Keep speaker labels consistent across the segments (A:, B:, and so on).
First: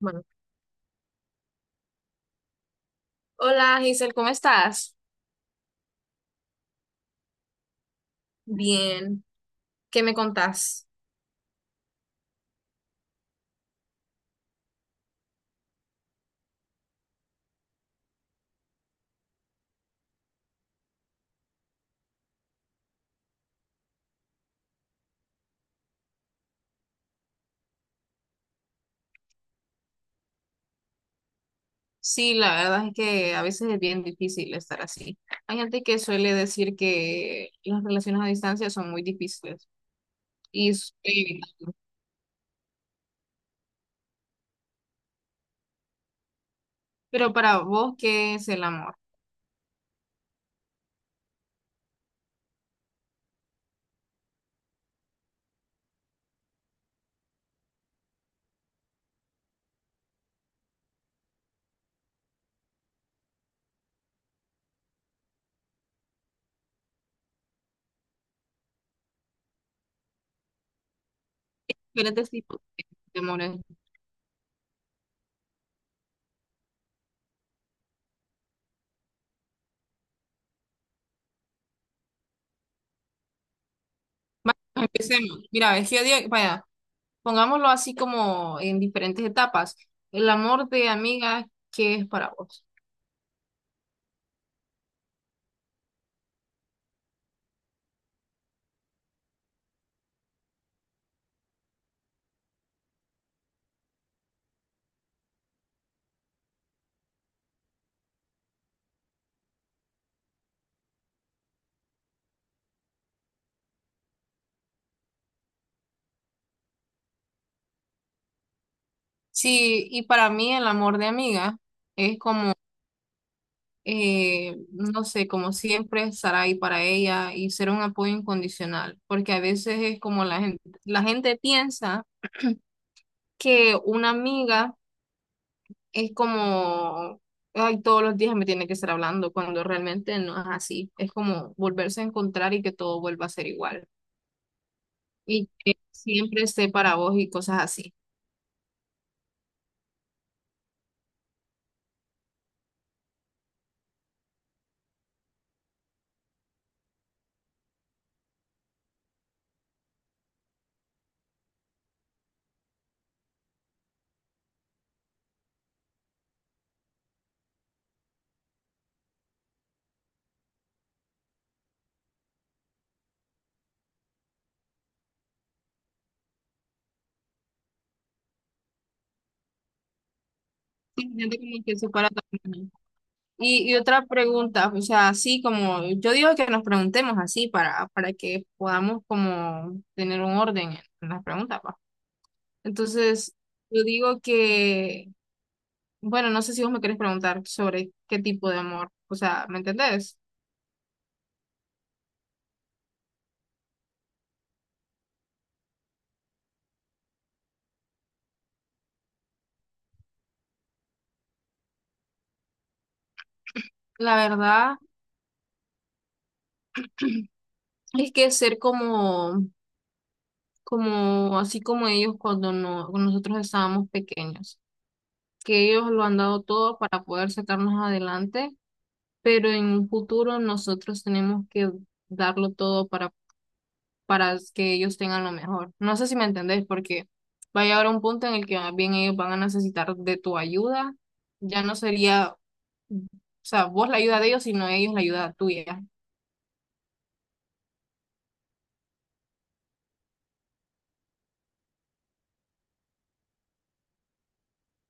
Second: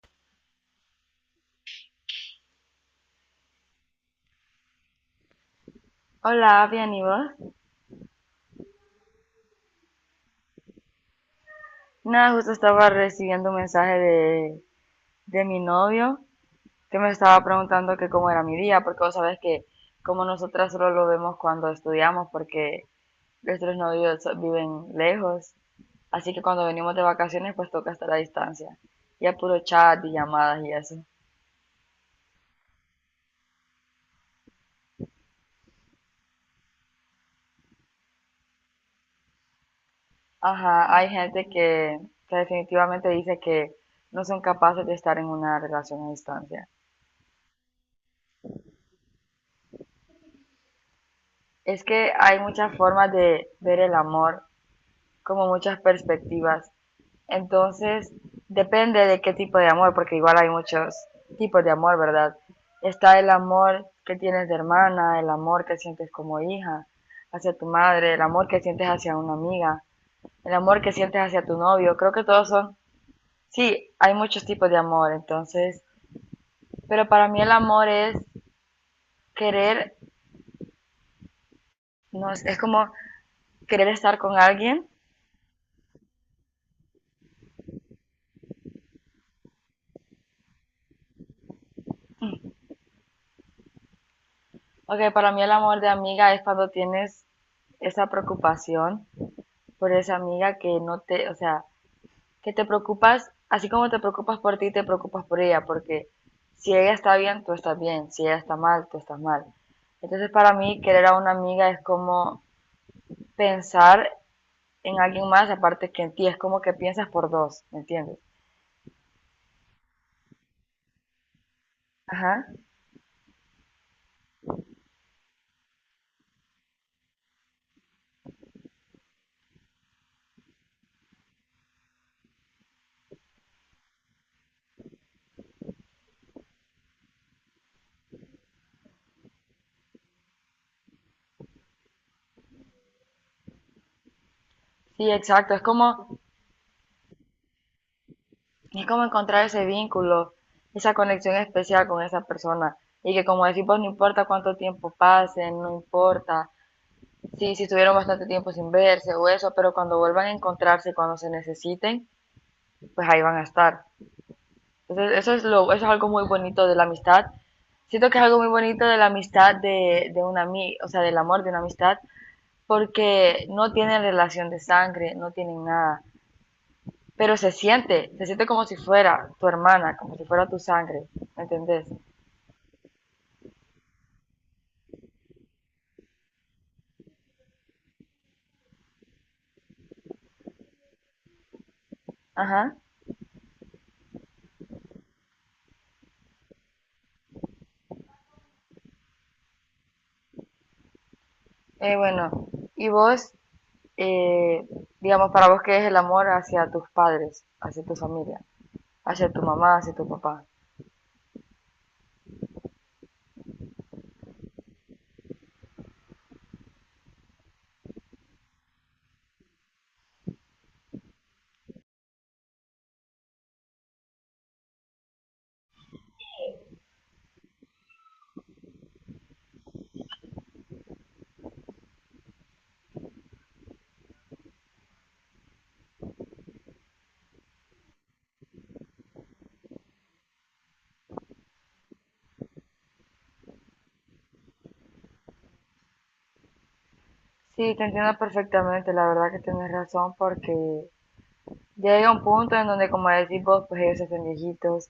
A: Bueno, hola Giselle, ¿cómo estás?
B: Hola, bien, ¿y vos?
A: Bien, ¿qué me contás?
B: Nada, justo estaba recibiendo un mensaje de mi novio que me estaba preguntando que cómo era mi día, porque vos sabés que como nosotras solo lo vemos cuando estudiamos, porque nuestros novios viven lejos, así que cuando venimos de vacaciones pues toca estar a distancia, y a puro chat y llamadas y eso.
A: Sí, la verdad es que a veces es bien difícil estar así. Hay gente que suele decir que las relaciones a distancia son muy difíciles. Y, s-
B: Ajá, hay
A: eh,
B: gente que definitivamente dice que no son capaces de estar en una relación a distancia.
A: pero para vos, ¿qué es el amor?
B: Es que hay muchas formas de ver el amor, como muchas perspectivas. Entonces, depende de qué tipo de amor, porque igual hay muchos tipos de amor, ¿verdad? Está el amor que tienes de hermana, el amor que sientes como hija hacia tu madre, el amor que sientes hacia una amiga, el amor que sientes hacia tu
A: ¿Qué
B: novio. Creo que
A: es
B: todos
A: tipo
B: son,
A: de amor?
B: sí, hay muchos tipos de amor, entonces, pero para mí el amor es querer, no, es como querer estar con
A: Vamos,
B: alguien.
A: empecemos. Mira, es que vaya, pongámoslo así como en diferentes etapas. El amor de amiga, ¿qué es para vos?
B: Ok, para mí el amor de amiga es cuando tienes esa preocupación por esa amiga que no te, o sea, que te preocupas, así como te preocupas por ti, te preocupas por ella, porque si ella está bien, tú estás bien, si ella está mal, tú estás mal. Entonces para mí querer a una amiga es como pensar en alguien más aparte que en ti, es como que piensas por dos, ¿me entiendes?
A: Sí, y para mí el amor de amiga es
B: Ajá.
A: como no sé, como siempre, estar ahí para ella y ser un apoyo incondicional, porque a veces es como la gente piensa que una amiga es como, ay, todos los días me tiene que estar hablando, cuando realmente no es así. Es como volverse a encontrar y que todo vuelva a ser igual,
B: Sí,
A: y
B: exacto,
A: que siempre esté para vos y cosas así.
B: es como encontrar ese vínculo, esa conexión especial con esa persona y que, como decimos, no importa cuánto tiempo pase, no importa. Sí, si estuvieron bastante tiempo sin verse o eso, pero cuando vuelvan a encontrarse, cuando se necesiten, pues ahí van a estar. Entonces, eso es lo, eso es algo muy bonito de la amistad. Siento que es algo muy bonito de la amistad de una ami- o sea, del amor de una amistad, porque no tienen relación de sangre, no tienen nada, pero se siente como si fuera tu hermana, como si fuera tu sangre,
A: Sí, gente
B: ¿me
A: como que
B: entendés?
A: se para también. Y otra pregunta, o sea, así como yo digo que nos preguntemos así para que podamos como tener un orden en las preguntas, pa.
B: Ajá.
A: Entonces, yo digo que, bueno, no sé si vos me querés preguntar sobre qué tipo de amor, o sea, ¿me entendés?
B: Bueno, y vos, eh, digamos, para vos, ¿qué es el amor hacia tus padres, hacia tu familia? ¿Hacia tu mamá, hacia tu papá?
A: La verdad es que ser como, como, así como ellos cuando no, cuando nosotros estábamos pequeños, que ellos lo han dado todo para poder sacarnos adelante, pero en un futuro nosotros tenemos que darlo todo para que ellos tengan lo mejor. No sé si me entendés, porque va a llegar un punto en el que más bien ellos van a necesitar de tu ayuda. Ya no sería, o sea, vos la ayuda de ellos, sino ellos la ayuda tuya.
B: Sí, te entiendo perfectamente, la verdad que tienes razón porque ya llega un punto en donde, como decís vos, pues ellos se hacen viejitos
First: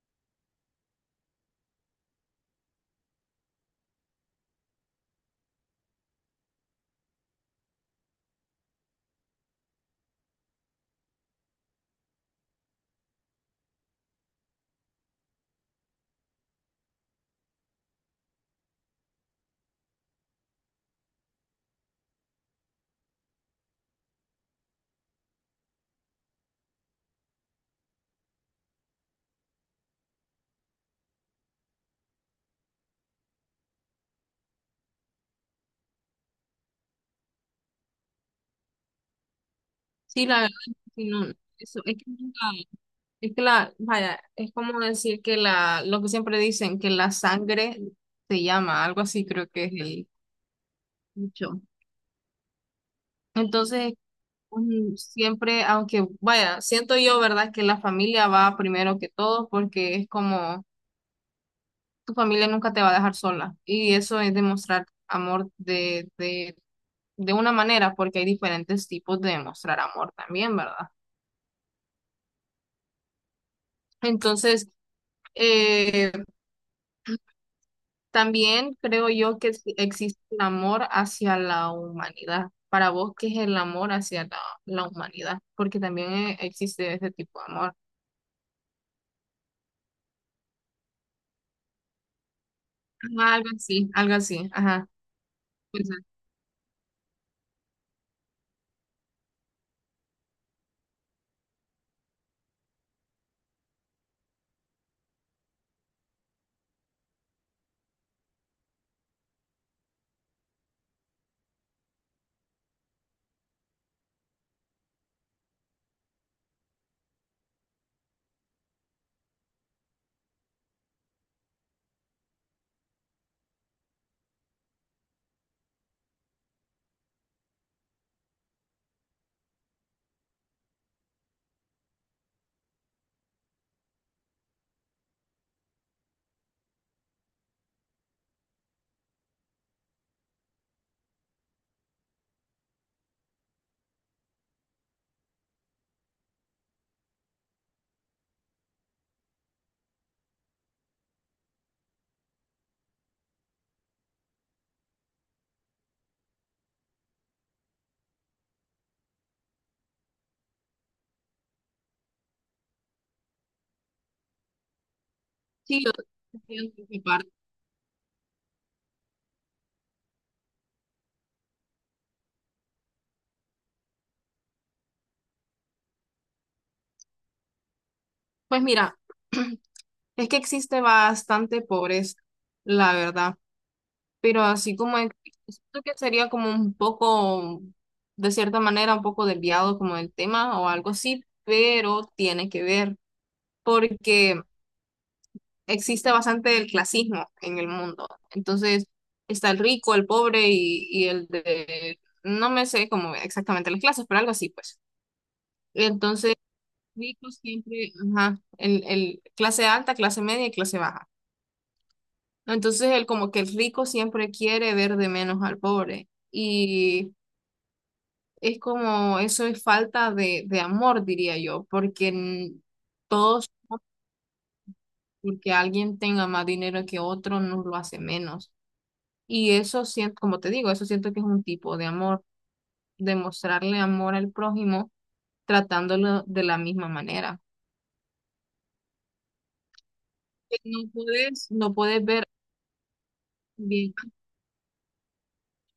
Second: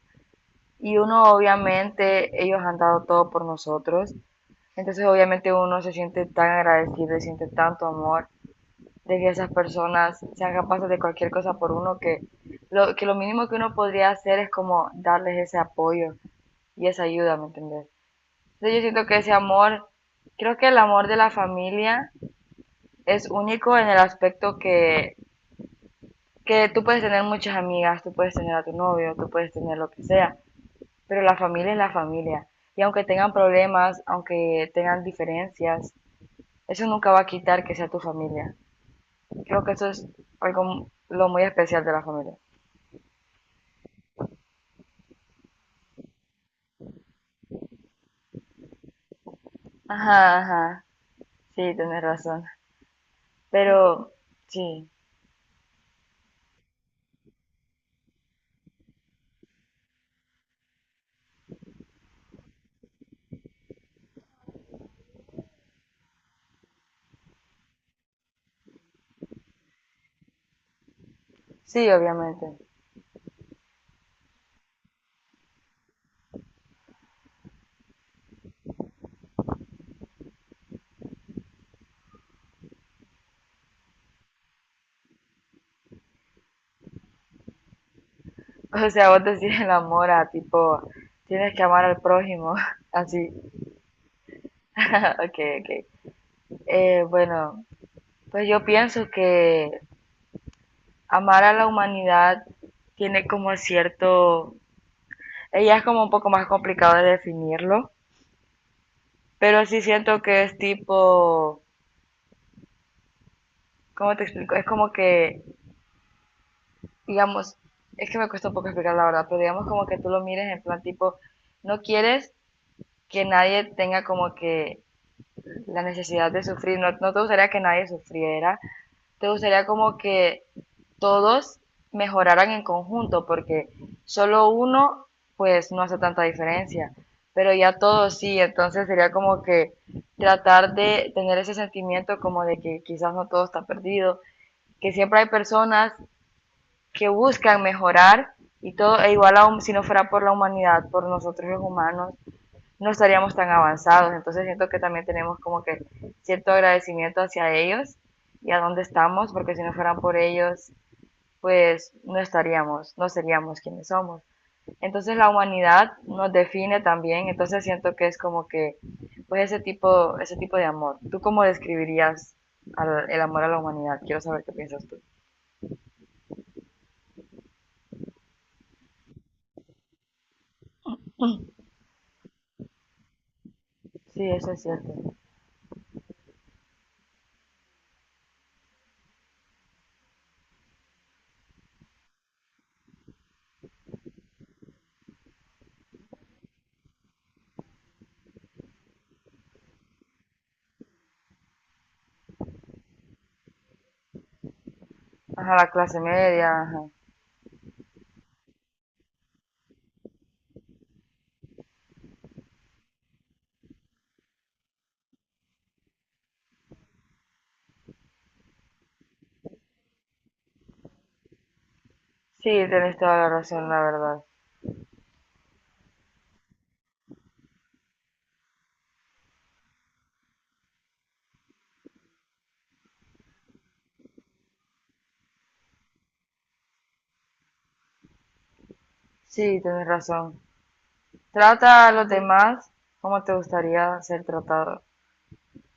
B: y uno obviamente, ellos han dado todo por nosotros, entonces obviamente uno se siente tan agradecido y siente tanto amor de que esas personas sean capaces de cualquier cosa por uno que lo mínimo que uno podría hacer es como darles ese apoyo y esa ayuda, ¿me entendés? Entonces yo siento que ese amor, creo que el amor de la familia es único en el aspecto que tú puedes tener muchas amigas, tú puedes tener a tu novio, tú puedes tener lo que sea, pero la familia es la familia. Y aunque tengan problemas, aunque tengan diferencias, eso nunca va a quitar que sea tu familia. Creo que eso es
A: Sí, la verdad,
B: algo
A: sí, no,
B: lo muy
A: eso,
B: especial de
A: es
B: la
A: que
B: familia.
A: nunca, es que la, vaya, es como decir que la, lo que siempre dicen, que la sangre se llama, algo así creo que es el
B: Ajá, ajá.
A: dicho.
B: Sí, tienes razón.
A: Entonces,
B: Pero sí,
A: Siempre, aunque vaya, siento yo, ¿verdad? Que la familia va primero que todo, porque es como tu familia nunca te va a dejar sola y eso es demostrar amor de una manera, porque hay diferentes tipos de demostrar amor también, ¿verdad?
B: sí, obviamente.
A: Entonces, eh, también creo yo que sí existe el amor hacia la humanidad. Para vos, ¿qué es el amor hacia la humanidad? Porque también existe ese tipo de amor.
B: O sea, vos decís el amor a tipo, tienes que amar al prójimo, así.
A: Ajá, algo así, algo así, ajá.
B: Ok, ok. Bueno, pues yo pienso que amar a la humanidad tiene como cierto, ella es como un poco más complicado de definirlo, pero sí siento que es tipo, ¿cómo te explico? Es como que, digamos, es que me cuesta un poco explicar la verdad, pero digamos como que tú lo mires en plan tipo, no quieres que nadie tenga como que la necesidad de sufrir, no, no te gustaría que nadie sufriera, te gustaría como que todos mejoraran en conjunto, porque solo uno pues no hace tanta diferencia, pero ya todos sí, entonces sería como que tratar de tener ese sentimiento como de que quizás no todo está perdido, que siempre hay personas que buscan mejorar y todo, e igual aún si no fuera por la humanidad, por nosotros los humanos, no estaríamos tan avanzados. Entonces siento que también tenemos como que cierto agradecimiento hacia ellos y a dónde estamos, porque si no fueran por ellos, pues no estaríamos, no seríamos quienes somos. Entonces la
A: Sí, yo
B: humanidad nos
A: también
B: define
A: por
B: también,
A: parte.
B: entonces siento que es como que, pues ese tipo de amor. ¿Tú cómo describirías al- el amor a la humanidad? Quiero saber qué piensas tú.
A: Pues mira, es que existe bastante pobreza, la verdad,
B: Sí,
A: pero
B: eso es
A: así como
B: cierto.
A: siento que sería como un poco, de cierta manera, un poco desviado como el tema o algo así, pero tiene que ver, porque existe bastante el clasismo en el mundo. Entonces, está el rico, el pobre y el de, no me sé como exactamente las clases, pero algo así, pues.
B: Ajá, la clase
A: Entonces
B: media, ajá.
A: ricos siempre, ajá, el clase alta, clase media y clase baja. ¿No? Entonces, el como que el rico siempre quiere ver de menos al pobre. Y es como, eso es falta de amor, diría yo, porque
B: Sí, tenés toda la
A: todos,
B: razón, la verdad.
A: porque alguien tenga más dinero que otro, nos lo hace menos. Y eso siento, como te digo, eso siento que es un tipo de amor, demostrarle amor al prójimo tratándolo de la misma manera.
B: Sí, tenés razón.
A: No puedes, no
B: Trata a
A: puedes
B: los
A: ver
B: demás como te
A: bien.
B: gustaría ser tratado.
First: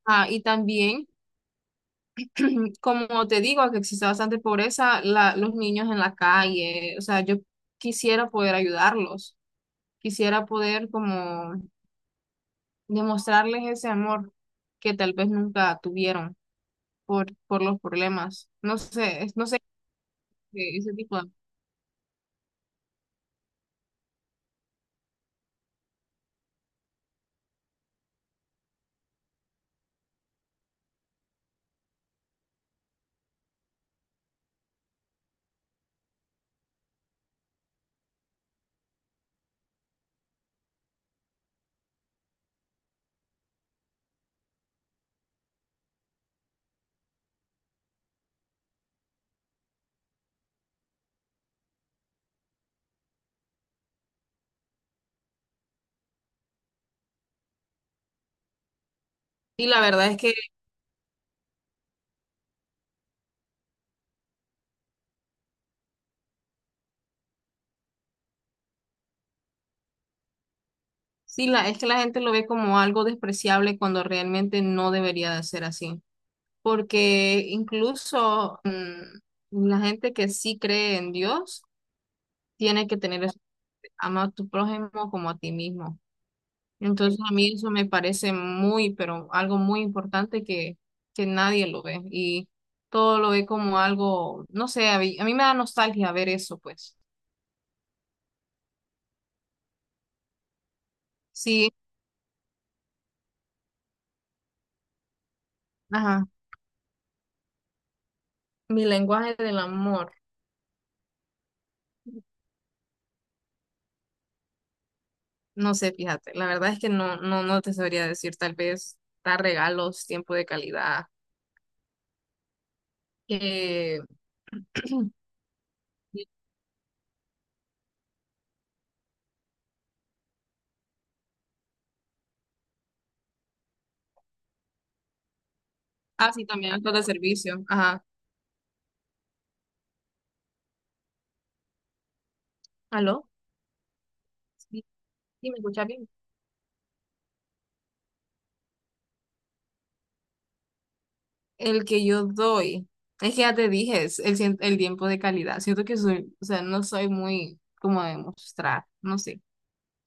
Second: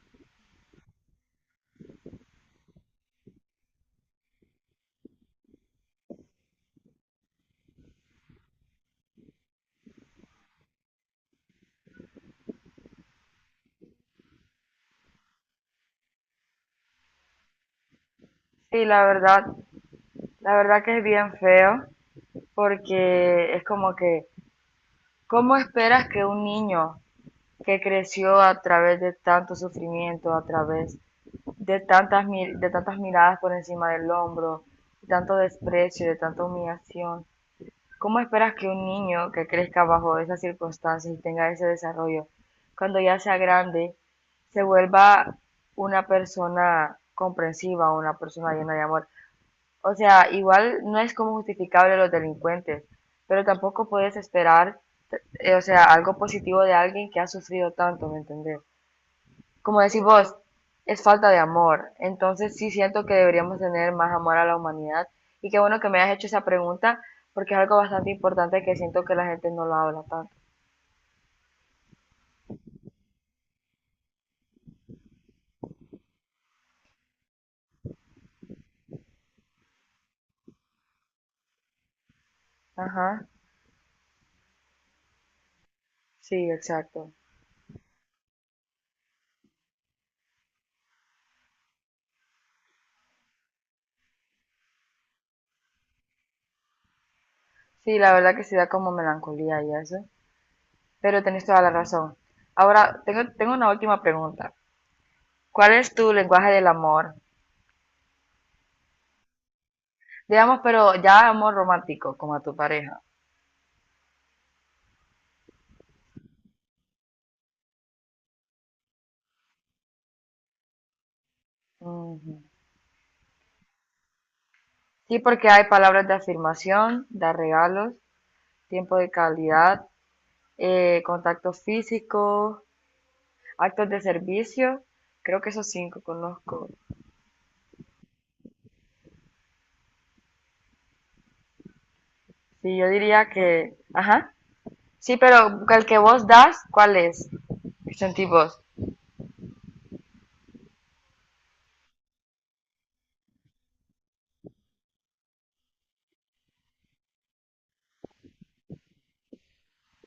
A: Ah, y también como te digo, que existe bastante pobreza, los niños en la calle, o sea, yo quisiera poder ayudarlos, quisiera poder como demostrarles ese amor que tal vez nunca tuvieron por los problemas. No
B: Sí,
A: sé, no sé,
B: la verdad
A: ese
B: que es
A: tipo de...
B: bien feo porque es como que, ¿cómo esperas que un niño que creció a través de tanto sufrimiento, a través de tantas, de tantas miradas por encima del hombro, de tanto desprecio, de tanta humillación, cómo esperas que un niño que crezca bajo esas circunstancias y tenga ese desarrollo, cuando ya sea grande, se vuelva una persona comprensiva, una persona llena de amor? O sea, igual no es como justificable los delincuentes, pero tampoco puedes esperar, o sea, algo positivo de alguien que ha sufrido tanto, ¿me entendés?
A: Sí, la
B: Como decís
A: verdad es
B: vos,
A: que
B: es falta de amor. Entonces sí siento que deberíamos tener más amor a la humanidad. Y qué bueno que me hayas hecho esa pregunta, porque es algo bastante importante que siento que la gente no lo habla tanto.
A: sí, la, es que la gente lo ve como algo despreciable cuando realmente no debería de ser así, porque incluso la gente que sí cree en Dios tiene que
B: Ajá,
A: tener: ama a tu prójimo como a ti mismo.
B: sí, exacto.
A: Entonces a mí eso me parece muy, pero algo muy importante que nadie lo ve y todo lo ve como algo, no sé, a mí me da nostalgia ver eso, pues.
B: Sí, la verdad que sí da como melancolía y eso, pero tenés toda la
A: Sí,
B: razón. Ahora, tengo una última pregunta. ¿Cuál es tu
A: ajá,
B: lenguaje del amor?
A: mi lenguaje del amor,
B: Digamos, pero ya amor romántico, como a tu pareja.
A: no sé, fíjate, la verdad es que no, no, no te sabría decir, tal vez dar regalos, tiempo de calidad,
B: Ujú.
A: que,
B: Sí, porque hay palabras de afirmación, dar regalos, tiempo de calidad, contacto físico, actos de servicio. Creo que esos cinco
A: ah, sí,
B: conozco.
A: también actos de servicio, ajá,
B: Sí, yo
A: ¿aló?
B: diría que, ajá.
A: Sí,
B: Sí,
A: sí, ¿me
B: pero el
A: escuchas
B: que
A: bien?
B: vos das, ¿cuál es? Sentí vos.
A: El que yo doy, es que ya te dije, es el, el tiempo de calidad. Siento que soy, o sea, no soy muy como de mostrar, no sé.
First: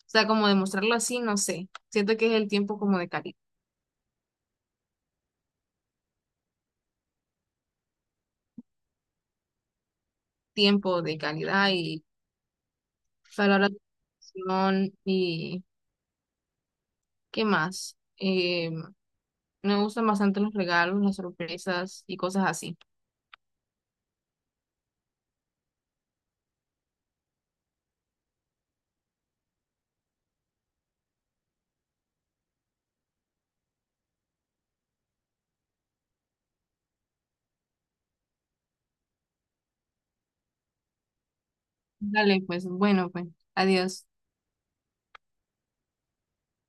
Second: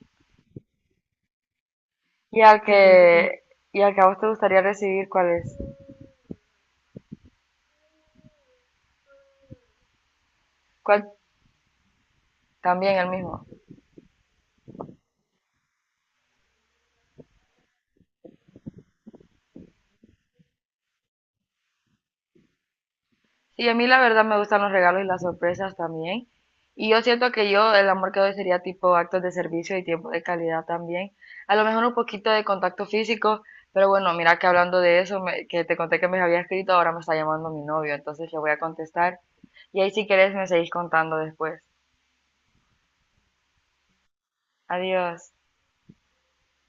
A: O sea, como demostrarlo así, no sé. Siento que es
B: Y
A: el
B: al
A: tiempo como de calidad,
B: que, ¿Y al que a vos te gustaría recibir, cuál es?
A: tiempo
B: ¿Cuál?
A: de calidad y
B: También el mismo.
A: palabras de afirmación y ¿qué más? Me gustan bastante los regalos, las sorpresas y cosas así.
B: Sí, a mí la verdad me gustan los regalos y las sorpresas también. Y yo siento que yo el amor que doy sería tipo actos de servicio y tiempo de calidad también. A lo mejor un poquito de contacto físico, pero bueno, mira que hablando de eso, me- que te conté que me había escrito, ahora me está llamando mi novio, entonces le voy a contestar. Y ahí si querés me seguís contando después.
A: Dale, pues, bueno, pues, adiós.
B: Adiós.